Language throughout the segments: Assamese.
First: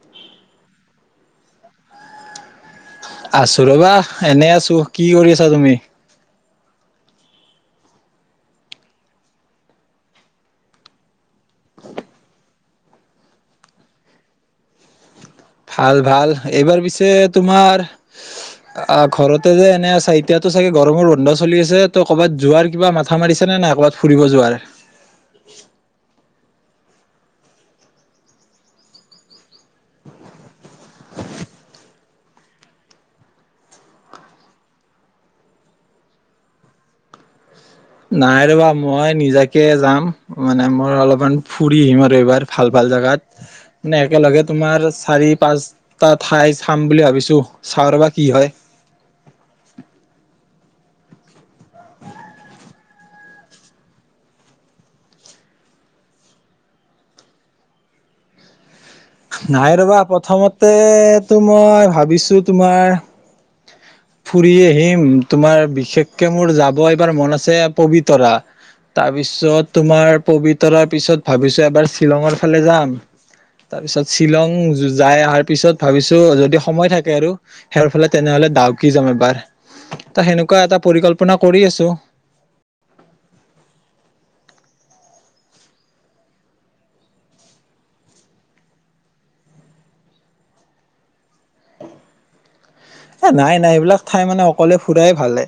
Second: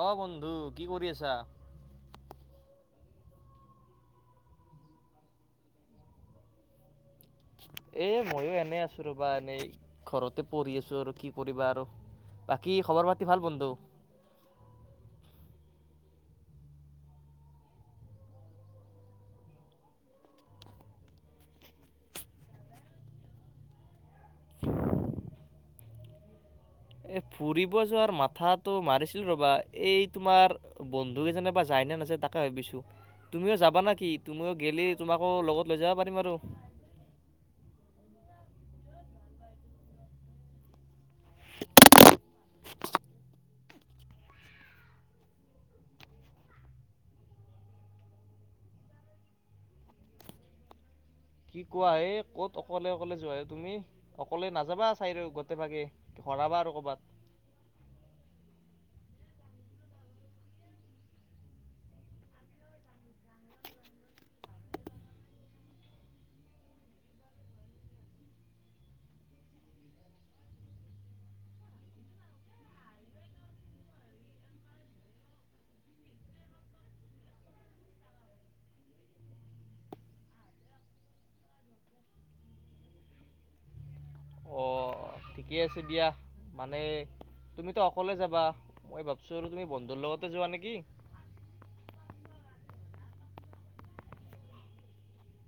অ বন্ধু কি কৰি আছা আছো ৰবা এনে আছো কি কৰি আছা তুমি এ ময়ো এনে আছো ৰবা এনেই ঘৰতে পঢ়ি আছো আৰু কি কৰিবা আৰু বাকী খবৰ পাতি ভাল বন্ধু ভাল ভাল এইবাৰ পিছে তোমাৰ আহ ঘৰতে যে এনে আ চা এতিয়াতো চাগে গৰমৰ ৰন্ধ চলি আছে ত কৰ'ৰবাত যোৱাৰ কিবা মাথা মাৰিছে নে নাই ক'বাত ফুৰিব যোৱাৰ এ ফুৰিব যোৱাৰ মাথাটো মাৰিছিলো ৰবা এই তোমাৰ বন্ধুকেইজনে বা যাইনে নাছে তাকে ভাবিছো তুমিও যাবা নে কিি তুমিও গেলি তোমাকো লগত লৈ যাব পাৰিম আৰু নাই ৰ'বা মই নিজাকে যাম মানে মই অলপমান ফুৰি আহিম আৰু এইবাৰ ভাল ভাল জোগাত মানে একেলগে তোমাৰ চাৰি পাঁচটা ঠাই চাম বুলি ভাবিছো চাওঁ ৰবা কি হয় কি কোৱা হে ক'ত অকলে অকলে যোৱা হ তুমি অকলে নাযাবা চাই ৰ গোট ভাগে ঘৰাবা আৰু কৰ'বাত নাই ৰবা প্ৰথমতেতো মই ভাবিছো তোমাৰ ফুৰি আহিম তোমাৰ বিশেষকে মোৰ যাব এবাৰ মন আছে পবিতৰা তাৰপিছত তোমাৰ পবিতৰাৰ পিছত ভাবিছো এবাৰ শ্বিলঙৰ ফালে যাম তাৰ পিছত শ্বিলং যাই অহাৰ পিছত ভাবিছো যদি সময় থাকে আৰু সেইৰ ফালে তেনেহলে ডাউক যাম এবাৰ ত সেনেকুৱা এটা পৰিকল্পনা কৰি আছো অ ঠিকে আছে দিয়া মানে তুমিতো অকলে যাবা মই ভাবছো আৰু তুমি বন্ধুৰ লগতে যোৱা নেকি এ নাই নাই এইবিলাক ঠাই মানে অকলে ফুৰাই ভালে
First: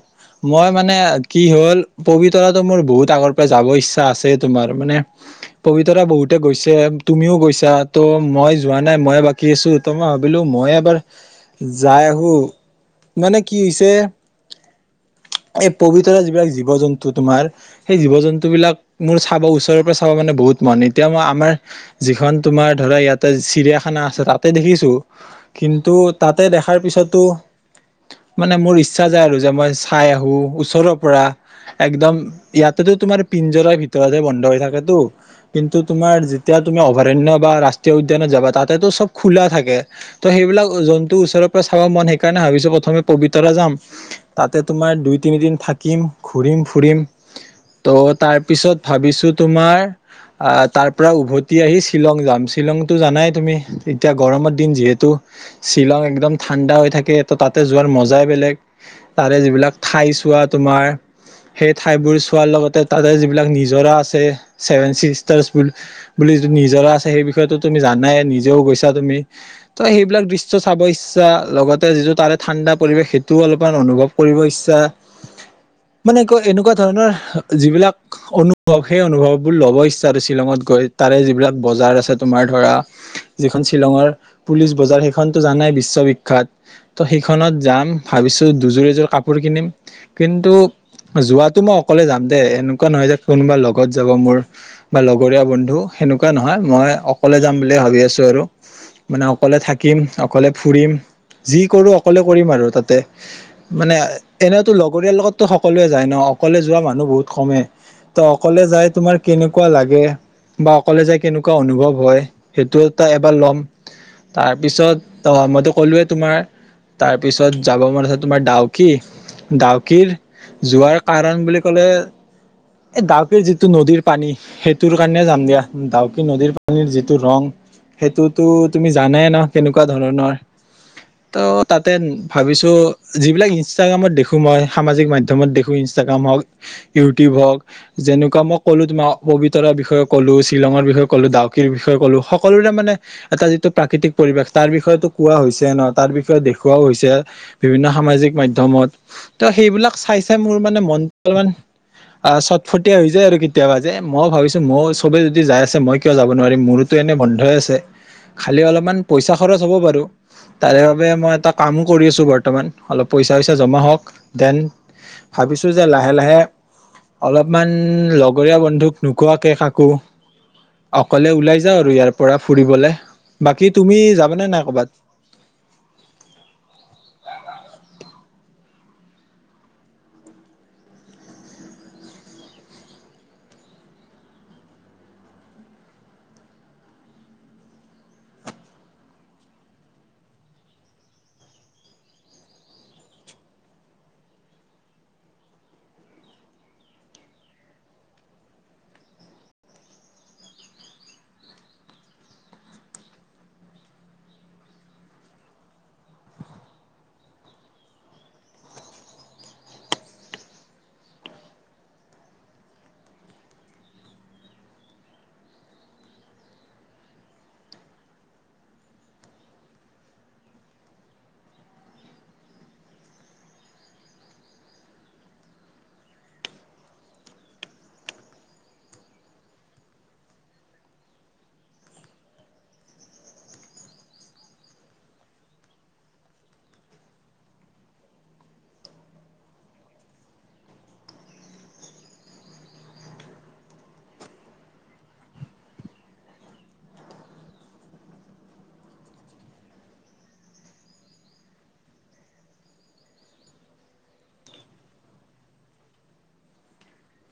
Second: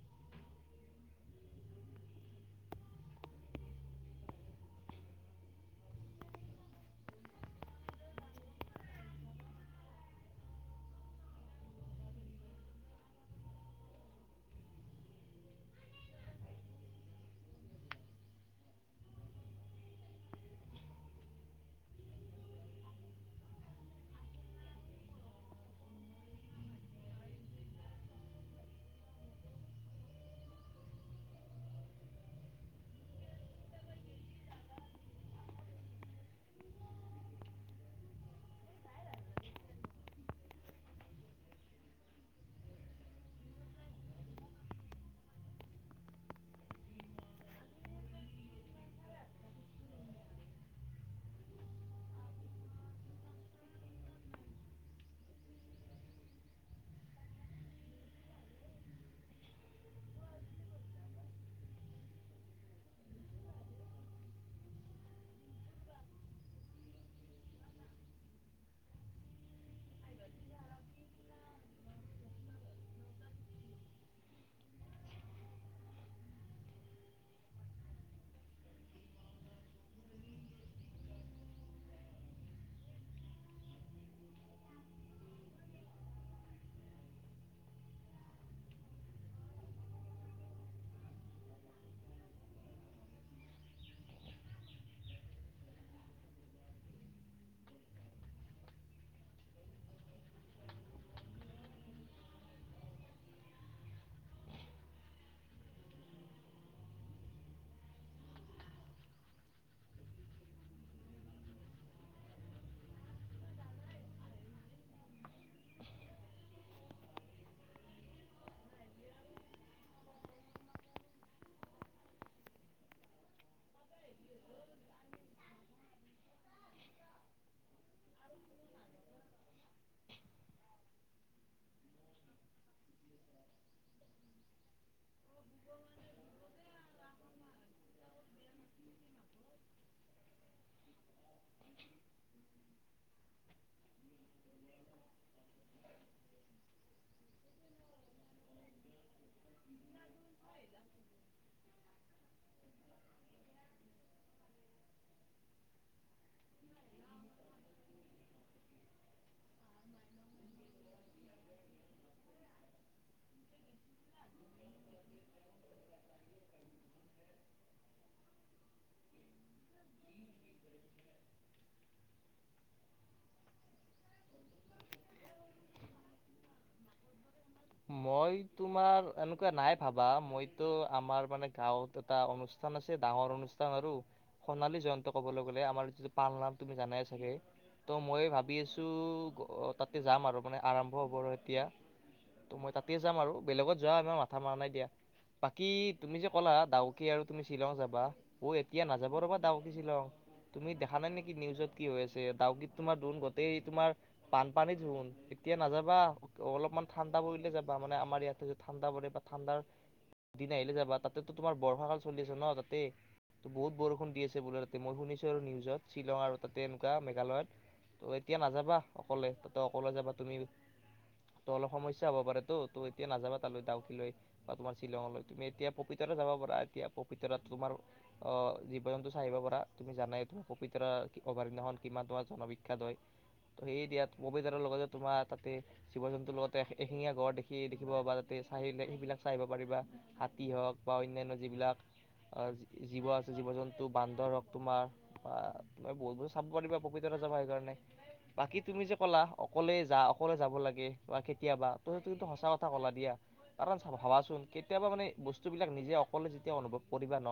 মই মানে কি হল পবিতৰাটো মোৰ বহুত আগৰ পৰা যাব ইচ্ছা আছে তোমাৰ মানে পবিতৰা বহুতে গৈছে তুমিও গৈছা ত' মই যোৱা নাই মই বাকী আছো ত মই ভাবিলো মই এবাৰ যাই আহো মানে কি হৈছে এই পবিত্ৰ যিবিলাক জীৱ জন্তু তোমাৰ সেই জীৱ জন্তু বিিলাক মোৰ চাব ওচৰৰ পৰা চাব মানে বহুত মন এতিয়া মই আমাৰ যিখন তোমাৰ ধৰা ইয়াতে চিৰিয়াখানা আছে তাতে দেখিছো কিন্তু তাতে দেখাৰ পিছতো মানে মোৰ ইচ্ছা যায় আৰু যে মই চাই আহো ওচৰৰ পৰা একদম ইয়াতেতো তোমাৰ পিঞ্জৰাৰ ভিতৰতে বন্ধ হৈ থাকেতটো কিন্তু তোমাৰ যেতিয়া তুমি অভয়াৰণ্য় বা ৰাষ্ট্ৰীয় উদ্যানত যাবা তাতে চব খোলা থাকে ত সেইবিলাক জন্তু ওচৰৰ পৰা চাব মন শ সেইকাৰণে ভাবিছো প্ৰথমে পবিতৰা যাম তাতে তোমাৰ দুই তিনিদিন থাকিম ঘুৰিম ফুৰিম ত' তাৰ পিছত ভাবিছো তোমাৰ আহ তাৰ পৰা উভতি আহি শ্বিলং যাম শ্বিলংতো জানাই তুমি এতিয়া গৰমৰ দিন যিহেতু শ্বিলং একদম ঠাণ্ডা হৈ থাকে। ত তাতে যোৱাৰ মজাই বেলেগ তাৰে যিবিলাক ঠাই চোৱা তোমাৰ সেই ঠাইবোৰ চোৱাৰ লগতে তাৰে যিবিলাক নিজৰা আছে চছেভেন চিষ্টাৰছ বুলি বুলি য নিজৰা আছে সেই বিষয়ে তুমি জানাই নিজেও গৈছা তুমি ত' সেইবিলাক দৃশ্য চাব ইচ্ছা লগতে তা যিটো তাৰে ঠাণ্ডা পৰিৱেশ সেইটো অলপমান অনুভৱ কৰিব ইচ্ছা মানে ক এনেকুৱা ধৰণৰ যিবিলাক অনুভৱ সেই অনুভৱবোৰ লব ইচ্ছা আৰু শ্বিলঙত গৈ তাৰে যিবিলাক বজাৰ আছে তোমাৰ ধৰা যিখন শ্বিলঙৰ পুলিচ বজাৰ সেইখনতো জানাই বিশ্ববিখ্য্ত। ত' সেইখনত যাম ভাবিছো দুযোৰ এযোৰ কাপোৰ কিনিম কিন্তু যোৱাতো মই অকলে যাম দেই এনেকুৱা নহয় যে কোনোবা লগত যাব মোৰ বা লগৰীয়া বন্ধু সেনেকুৱা নহয় মই অকলে যাম বুলিয়ে ভাবি আছো আৰু মানে অকলে থাকিম অকলে ফুৰিম, যি কৰো অকলে কৰিম আৰু তাতে মানে এনেতো লগৰীয় লগতো সকলোৱে যায় ন অকলে যোৱা মানুহ বহুত কমে ত অকলে যাই তোমাৰ কেনেকুৱা লাগে বা অকলে যাই কেনেকুৱা অনুভৱ হয় সেইটো এটা এবাৰ ল'ম তাৰপিছত মইতো কলোৱে তোমাৰ তাৰপিছত যাব মন আছে তোমাৰ ডাউক ডাউকিৰ যোৱাৰ কাৰণ বুলি ক'লে এই ডাউকিৰ যিটো নদীৰ পানী সেইটোৰ কাৰণে যাম দিয়া ধাউকি নদীৰ পানীৰ যিটো ৰং সেইটোতো তুমি জানাই ন কেনেকুৱা ধৰণৰ ত' তাতে ভাবিছো যিবিলাক ইনষ্টাগ্ৰামত দেখো মই সামাজিক মাইধম মমত দেখো ইনষ্টাগ্ৰাম হওঁক ইউটিউব হওঁক যেনেকা মই কলো তোমাৰ পবিত্ৰাৰ বিষয়ে ক'লো শ্বিলঙৰ বিয় য় কলো ডাউকিৰ বিষয়ে ক'লো সকলোৰে মানে এটা যিটো প্ৰাকৃতিক পৰিৱেশ তাৰ বিষয়েটো কোৱা হৈছে। ন তাৰ বিষয়ে দেখুুৱাও হৈছে বিভিন্ন সামাজিক মাধ্য়মত ত সেইবিলাক চাই চাই মোৰ মানে মনটো অলপমান চটফটীয়া হৈ যায় আৰু কেতিয়াবা যে মই ভাবিছো মই চবে যদি যাই আছে মই কিয় যাব নোৱাৰিম মোৰোতো এনে বন্ধই আছে খালি অলপমান পইচা খৰচ হ'ব বাৰো। তাৰে বাবোবে মই এটা কামো কৰি আছো বৰ্তমান অলপ পইচা চইচা জমা হওঁক দেন ভাবিছো যে লাহে লাহে অলপমান লগৰীয়া বন্ধুক নোখোৱাকে কাকো অকলে ওলাই যাওঁ আৰু ইয়াৰ পৰা ফুৰিবলে বাকী তুমি যাবানে নাই কৰ'ৰবাত? মই তোমাৰ এনেকুৱা নাই ভাবা মইতো আমাৰ মানে গাঁৱত এটা অনুষ্ঠান আছে ডাঙৰ অনুষ্ঠান আৰু সোণালী জয়ন্ত কবলৈ গলে আমাৰ যিটো পাল নাম তুমি জানাই চাগে ত' মই ভাবি আছো তাতে যাম আৰু মানে আৰম্ভ হব আৰু এতিয়া। ত মই তাতে যাম আৰু বেলেগত যোৱা আমাৰ মাথা মৰা নাই দিয়া বাকী তুমি যে ক'লা ডাউকি আৰু তুমি শ্বিলং যাবা অ এতিয়া নাযাবা ৰবা ডাউকি শ্বিলং তুমি দেখা নাই নেকি নিউজত কি হৈ আছে ডাউকিত তোমাৰ ধোন গোতেই তোমাৰ বানপানী ধোন এতিয়া নাযাবা অলপমান ঠাণ্ডা পৰিলে যাবা মানে আমাৰ ইয়াতে ঠাণ্ডা পৰে বা ঠাণ্ডাৰ দিন আহিলে যাবা তাতেতো তোমাৰ বৰ্ষাকাল চলি আছে ন তাতেই ত বহুত বৰষুণ দি আছে বোলে তাতে মই শুনিছো আৰু নিউজত শ্বিলং আৰু তাতে এনেকুৱা মেঘালয়ত ত' এতিয়া নাযাবা অকলে তাতে অকলে যাবা তুমি ত অলপ সমস্যা হব পাৰে ত' ত এতিয়া নাযাব তালৈ ডাউকিল লৈ বা তোমাৰ শ্বিলঙলৈ তুমি এতিয়া পপিতৰা যাব পাৰা এতিয়া পপিতৰাত তোমাৰ অ জীৱ জন্তু চাহিব পাৰা তুমি জানাই তোমাৰ পপিতৰা অভাৰখন কিমান তোমাৰ জনবিখ্যাত হয় ত সেই দিয়াত পপিতাৰৰ লগতে তোমাৰ তাতে জীৱ জন্তু ত লগতে এশিঙীয়া ঘৰ দেখি দেখিব পাবা তাতে চাই সেইবিলাক চাইিব পাৰিবা হাতী হওক বা অন্যান্য যিবিলাক জীৱ আছে জীৱ জন্তু বান্দৰ হওক তোমাৰ বা তুম বহুত বহুত চাব পাৰিবা পকৃতত যাবা সেইকাৰণে বাকী তুমি যে ক'লা অকলেই যা অকলে যাব লাগে বা কেতিয়াবা তই কিন্তু সঁচা কথা ক'লা দিয়া কাৰণ ভাবাচোন কেতিয়াবা মানে বস্তুবিলাক নিজে অকলে যেতিয়া অনুভৱ কৰিবা ন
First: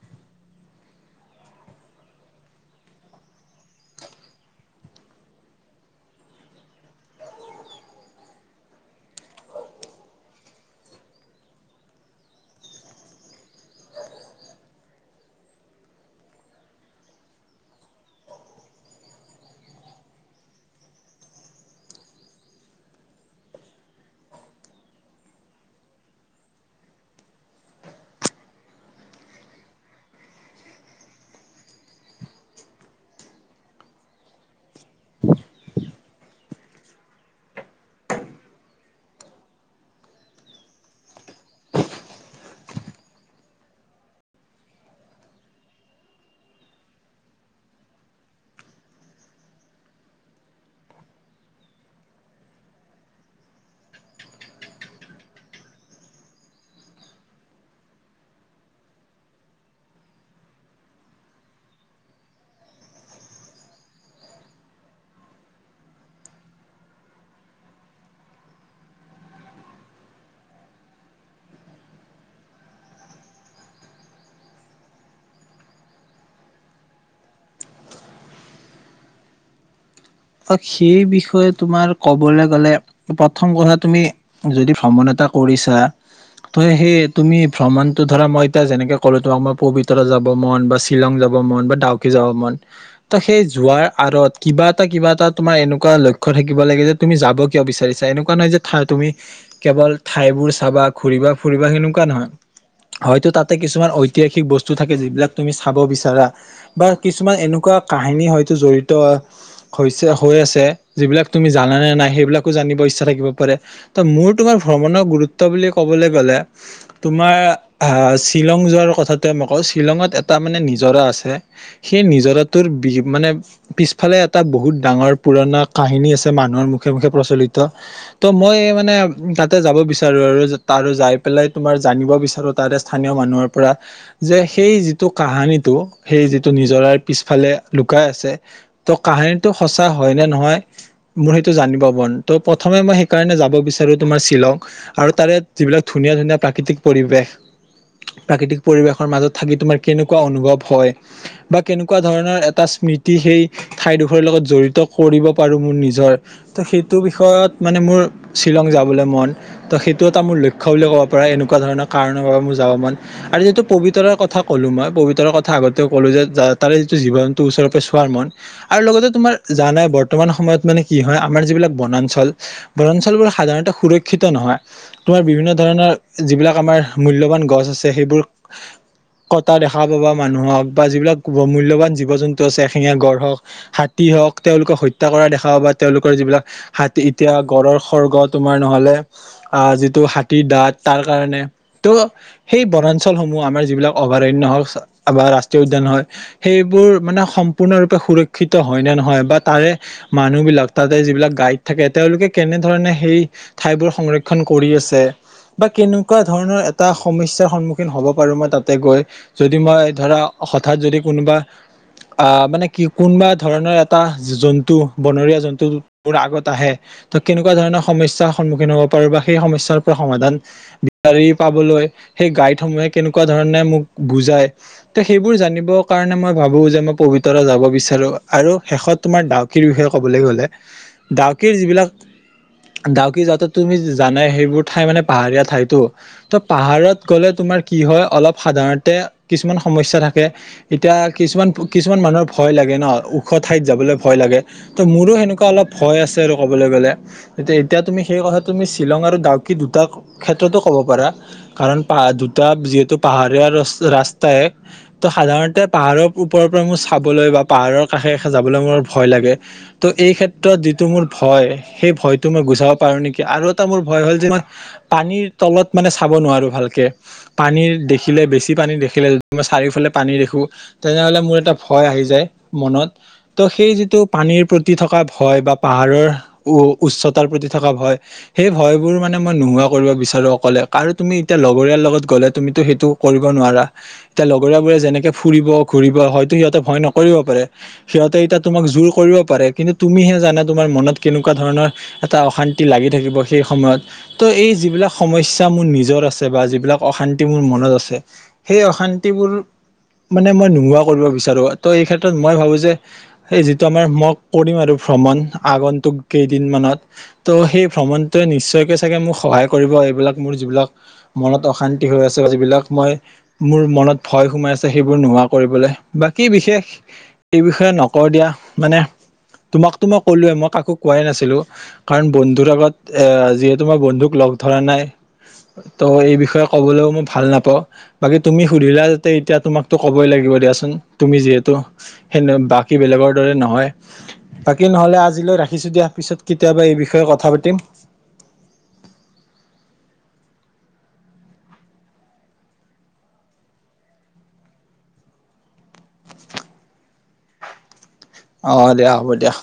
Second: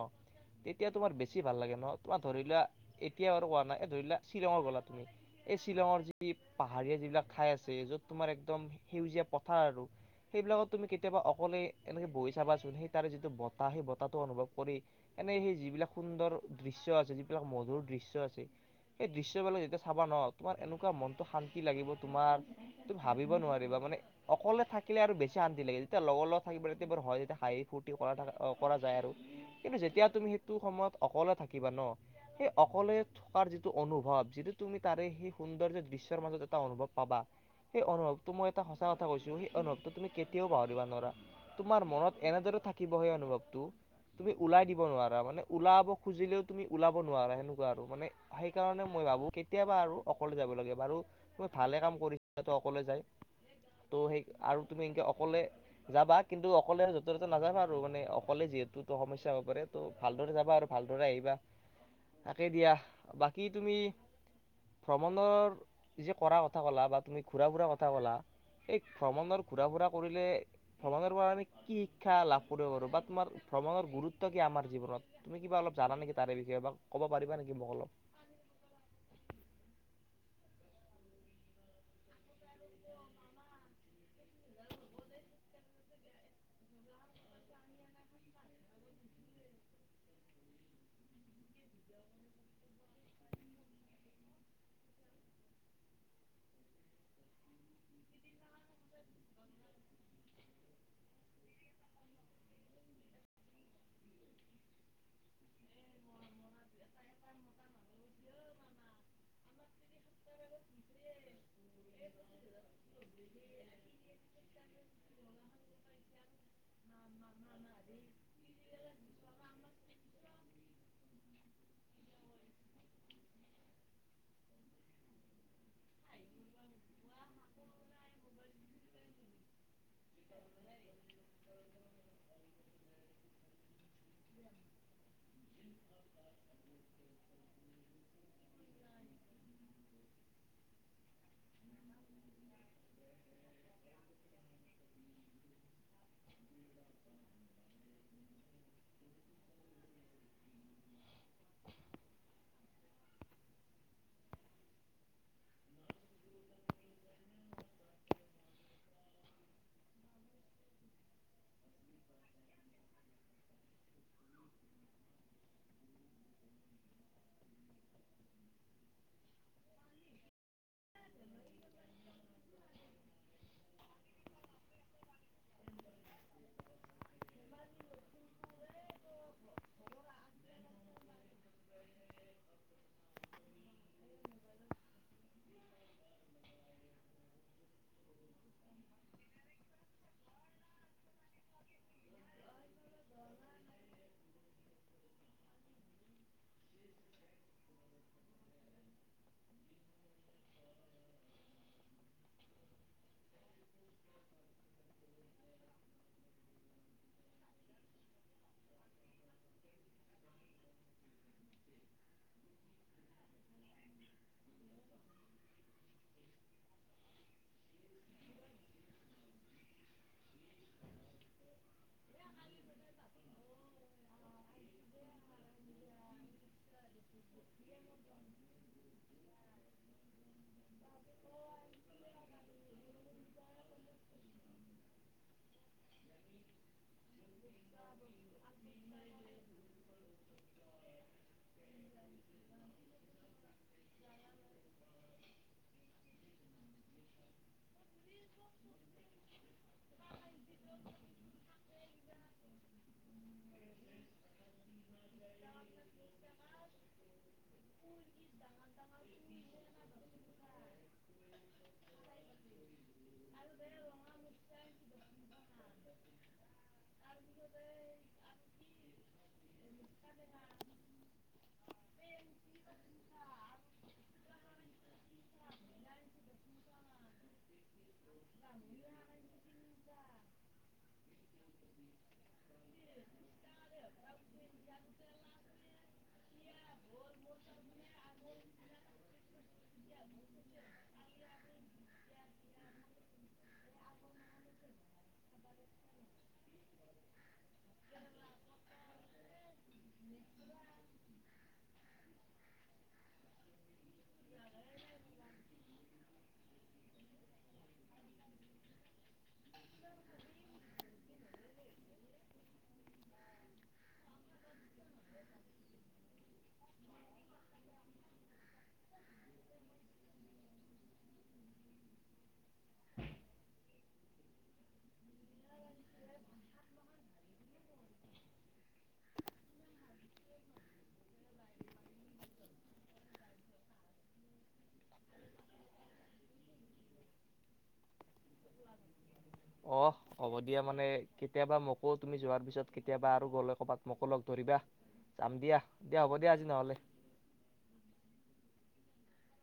তেতিয়া তোমাৰ বেছি ভাল লাগে ন তোমাৰ ধৰিলোৱা এতিয়াও আৰু কোৱা নাই এই ধৰিলোৱা শ্বিলঙৰ গ'লা তুমি এই শ্বিলঙৰ যি পাহাৰীয়া যিবিলাক ঠাইছে যত তোমাৰ এক একদম সেউজীয়া পথাৰ আৰু সেইবিলাকত তুমি কেতিয়াবা অকলে এনেকে বহি চাবাচোন সেই তাৰে যিটো বতাহ সেই বতাহটো অনুভৱ কৰি এনে সেই যিবিলাক সুন্দৰ দৃশ্য় আছে যিবিলাক মধুৰ দৃশ্য় আছে সেই দৃশ্য় বিলাক যেতিয়া চাবা ন তোমাৰ এনেকুৱা মনটো শান্তি লাগিব তোমাৰ ভাবিব নোৱাৰিবা মানে অকলে থাকিলে আৰু বেছি শান্তি লাগে যেতিয়া লগৰ লগত থাকিবা তেতিয়া বাৰু হয় যেতিয়া হাঁহি ফুৰ্তি কৰা কৰা যায় আৰু কিন্তু যেতিয়া তুমি সেইটো সময়ত অকলে থাকিবা ন সেই অকলে থকাৰ যিটো অনুভৱ যিটো তুমি তাৰে সেই সৌন্দৰ্য দৃশ্য মাজত এটা অনুভৱ পাবা। সেই অনুভৱটো মই এটা সঁচা কথা কৈছো সেই অনুভৱটো তুমি কেতিয়াও পাহৰিব নোৱাৰা তোমাৰ মনত এনেদৰে থাকিব সেই অনুভৱটো তুমি ওলাই দিব নোৱাৰা মানে ওলাব খুজিলেও তুমি ওলাব নোৱাৰা সেনেকুৱা আৰু মানে সেইকাৰণে মই ভাবো কেতিয়াবা আৰু অকলে যাব লাগে বাৰু তু ভালে কাম কৰিছ অকলে য ত' সেই আৰু তুমি একে অকলে যাবা কিন্তু অকলে য'তে ত'তে নাযাবা আৰু মানে অকলে যিহেতু ত সমস্যা হ'ব পাৰে ত' ভালদৰে যাবা আৰু ভালদৰে আহিবা তাকে দিয়া বাকী তুমি ভ্ৰমণৰ যে কৰা কথা কলা বা তুমি ঘুৰা ফুৰা কথা কলা এই ভ্ৰমণৰ ঘূৰা ফুৰা কৰিলে ভ্ৰমণৰ পৰা আমি কি শিক্ষা লাভ কৰিব পাৰো বা তোমাৰ ভ্ৰমণৰ গুৰুত্ব কি আমাৰ জীৱনত তুমি কিবা অলপ জানা নেকি তাৰে বিষয়ে বা কব পাৰিবা নেকি মোক অলপ? অ সেই বিষয়ে তোমাৰ কবলৈ গ'লে প্ৰথম কথা তুমি যদি ভ্ৰমণ এটা কৰিছা ত সেই তুমি ভ্ৰমণতটো ধৰা মই এতিয়া যেনেকে কলো তোমাক মই পবিতৰা যাব মন বা শ্বিলং যাব মন বা ডাউকি যাব মন ত সেই যোৱাৰ আঁৰত কিবা কিবা এটা তোমাৰ এনেকুৱা লক্ষ্য় থাকিব লাগে যে তুমি যাব কিয় বিচাৰিছা এনেকুৱা নহয় যে তুমি কেৱল ঠাইবোৰ চাবা ঘুৰিবা ফুৰিবা সেনেকুৱা নহয় হয়তো তাতে কিছুমান ঐতিহাসিক বস্তু থাকে যিবিলাক তুমি চাব বিচাৰা বা কিছুমান এনেকুৱা কাহিনী হয়তো জৰিত হৈছে হৈ আছে যিবিলাক তুমি জানে নে নাই সেইবিলাকো জানিব ইচ্ছা থাকিব পাৰে তো মোৰ তোমাৰ ভ্ৰমণৰ গুৰুত্ব বুলি ক'বলৈ গ'লে তোমাৰ আহ শ্বিলং যোৱাৰ কথাটো মই কওঁ শ্বিলংত এটা মানে নিজৰা আছে। সেই নিজৰাটোৰ বি মানে পিছফালে এটা বহুত ডাঙৰ পুৰণা কাহিনী আছে মানুহৰ মুখে মুখে প্ৰচলিত ত মই মানে তাতে যাব বিচাৰো আৰু যায় পেলাই তোমাৰ জানিব বিচাৰো তাৰে স্থানীয় মানুহৰ পৰা যে, সেই যিটো কাহানিটো সেই যিটো নিজৰাৰ পিছফালে লুকাই আছে ত টো সঁচা হয়, নে নহয় মোৰ সেইটো জানিব মন ত' প্ৰথমে মই সেইকাৰণে যাব বিচাৰো তোমাৰ শ্বিলং আৰু তাৰে যিবিলাক ধুনীয়া, ধুনীয়া প্ৰাকৃতিক পৰিৱেশ প্ৰাকৃতিক পৰিৱেশৰ মাজত থাকি তোমাৰ কেনেকুৱা অনুভৱ হয় বা কেনেকুৱা ধৰণৰ এটা স্মৃতি সেই ঠাইডোখৰীৰ লগত জড়িত কৰিব পাৰোঁ মোৰ নিজৰ তো সেইটো বিষয়ত মানে মোৰ শ্বিলং যাবলৈ মন তো সেইটো এটা মোৰ লক্ষ্য বুলি ক'ব পাৰা এনেকুৱা ধৰণৰ কাৰণৰ বাবে মোৰ যাব মন আৰু যিটো পবিতৰা কথা ক'লোঁ মই পবিতৰা ৰ কথা আগতেও ক'লোঁ যে, তাৰে যিটো জীৱজন্তু ওচৰৰ পৰা চোৱাৰ মন আৰু লগতে তোমাৰ জানাই বৰ্তমান সময়ত মানে কি হয়, আমাৰ যিবিলাক বনাঞ্চল বনাঞ্চলবোৰ সাধাৰণতে সুৰক্ষিত নহয়, তোমাৰ বিভিন্ন ধৰণৰ যিবিলাক আমাৰ মূল্যবান গছ আছে সেইবোৰ কটা দেখা পাবা মানুহক বা যিবিলাক মূল্যবান জীৱ জন্তু আছে এশিঙীয়া গড় হওঁক হাতী হওঁক, তেওঁলোকক হত্যা কৰা দেখা পাবা, তেওঁলোকৰ যিবিলাক হাতী এতিয়া গড়ৰ সৰ্গ তোমাৰ ন'হলে আ যিটো হাতীৰ দাঁত তাৰ কাৰণে ত' সেই বনাঞ্চলসমূহ আমাৰ যিবিলাক অভয়াৰণ্য হওঁক বা ৰাষ্ট্ৰীয় উদ্যান হয়, সেইবোৰ মানে সম্পূৰ্ণ ৰূপ সুৰক্ষিত হয় নে নহয় বা তাৰে মানুহ বিলাক তাতে যিবিলাক গাইড থাকে তেওঁলোকে কেনেধৰণে সেই ঠাইবোৰ সংৰক্ষণ কৰি আছে বা কেনেকুৱা ধৰণৰ এটা সমস্যাৰ সন্মুখীন হ'ব পাৰো মই তাতে গৈ যদি মই ধৰা হঠাৎ যদি কোনোবা আ মানে কি কোনোবা ধৰণৰ এটা জন্তু বনৰীয়া জন্তু মোৰ আগত আহে ত কেনেকুৱা ধৰণৰ সমস্যাৰ সন্মুখীন হ'ব পাৰো বা সেই সমস্যাৰ পৰা সমাধান বিচাৰি পাবলৈ সেই গাইডসমূহে কেনেকুৱা ধৰণে মোক বুজাই ত সেইবোৰ জানিবৰ কাৰণে মই ভাবো যে, মই পবিতৰা যাব বিচাৰো আৰু শেষত তোমাৰ ডাউকিৰ বিষয়ে ক'বলৈ গ'লে ডাউকিৰ যিবিলাক ডাউকি যাওঁতে তুমি জানেই সেইবোৰ ঠাই মানে পাহাৰীয়া ঠাইতটো ত পাহাৰত গ'লে তোমাৰ কি হয়, অলপ সাধাৰণতে কিছুমান সমস্যা থাকে এতিয়া কিছুমান কিছুমান মানুহৰ ভয় লাগে ন ওখ ঠাইত যাবলৈ ভয় লাগে ত' মোৰো সেনেকুৱা অলপ ভয় আছে আৰু ক'বলৈ গ'লে এতিয়া তুমি সেই কথা তুমি শ্বিলং আৰু ডাউকি দুটা ক্ষেত্ৰতো ক'ব পাৰা কাৰণ পা দুটা যিহেতু পাহাৰীয়া ৰাস্তাই ত' সাধাৰণতে পাহাৰৰ ওপৰৰ পৰা মোৰ বলৈ বা পাহাৰৰ কাষে যাবলৈ মোৰ ভয় লাগে ত' এই ক্ষেত্ৰত যিটো মোৰ ভয় সেই ভয়টো মই গুচাব পাৰো নেকি আৰু এটা মোৰ ভয় হ'ল যে, মই পানীৰ তলত মানে চাব নোৱাৰো ভালকে পানী দেখিলে বেছি পানী দেখিলে য মই চাৰিওফালে পানী দেখো তেনেহ'লে মোৰ এটা আহি যায় মনত ত সেই যিটো পানীৰ প্ৰতি থকা ভয় বা পাহাৰৰ উ উচ্চতাৰ প্ৰতি থকা ভয় সেই ভয় বোৰ মানে মই নোহোৱা কৰিব বিচাৰো অকলে আৰু তুমি এতিয়া লগৰীয়াৰ লগত গ'লে তুমিতটো সেইটো কৰিব নোৱাৰা এতিয়া লগৰীয়া বোৰে যেনেকে ফুৰিব ঘুৰিব হয় হ ভয় নকৰিব পাৰে সিহঁতে তোমাক জোৰ কৰিব পাৰে কিন্তু তুমিহে জানা তোমাৰ মনত কেনেকুৱা ধৰণৰ এটা অশান্তি লাগি থাকিব সেই সময়ত ত এই যিবিলাক সমস্যা মোৰ নিজৰ আছে বা অশান্তি মোৰ মনত আছে, সেই অশান্তিবোৰ মানে মই নোহোৱা বিচাৰো ত' এই ক্ষেত্ৰত মই ভাবো যে, এই যিটো আমাৰ মই কৰিম আৰু ভ্ৰমণ আগন্তুক কেইদিন মানত ত' সেই ভ্ৰমণটোৱে নিশ্চয়কে চাগে মোক সহায় কৰিব এইবিলাক মোৰ যিবিলাক মনত অশান্তি হৈ আছে বা যিবিলাক মই মোৰ মনত ভয় সোমাই আছে সেইবোৰ নোহোৱা কৰিবলৈ বাকী বিশেষ এই বিষয়ে নকওঁ দিয়া মানে তোমাকতো মই কলোৱে মই কাকো কোৱাই নাছিলো কাৰণ বন্ধুৰ আগত এ যিহেতু মই বন্ধুক লগ ধৰা নাই ত' এই বিষয়ে কবলৈও মই ভাল নাপাওঁ বাকী তুমি সুধিলা যাতে এতিয়া তোমাকতো ক'বই লাগিব দিয়াচোন। তুমি যিহেতু সে বাকী বেলেগৰ দৰে নহয় বাকী ন'হলে আজিলৈ ৰাখিছো দিয়া পিছত কেতিয়াবা এই বিষয়ে কথা পাতিম। অ', হ'ব দিয়া মানে কেতিয়াবা মোকো তুমি যোৱাৰ পিছত কেতিয়াবা আৰু গ'লে কৰ'বাত মোকো লগ ধৰিবা। যাম দিয়া দিয়া হ'ব দিয়া আজি ন'হলে। অ', দিয়া হ'ব দিয়া।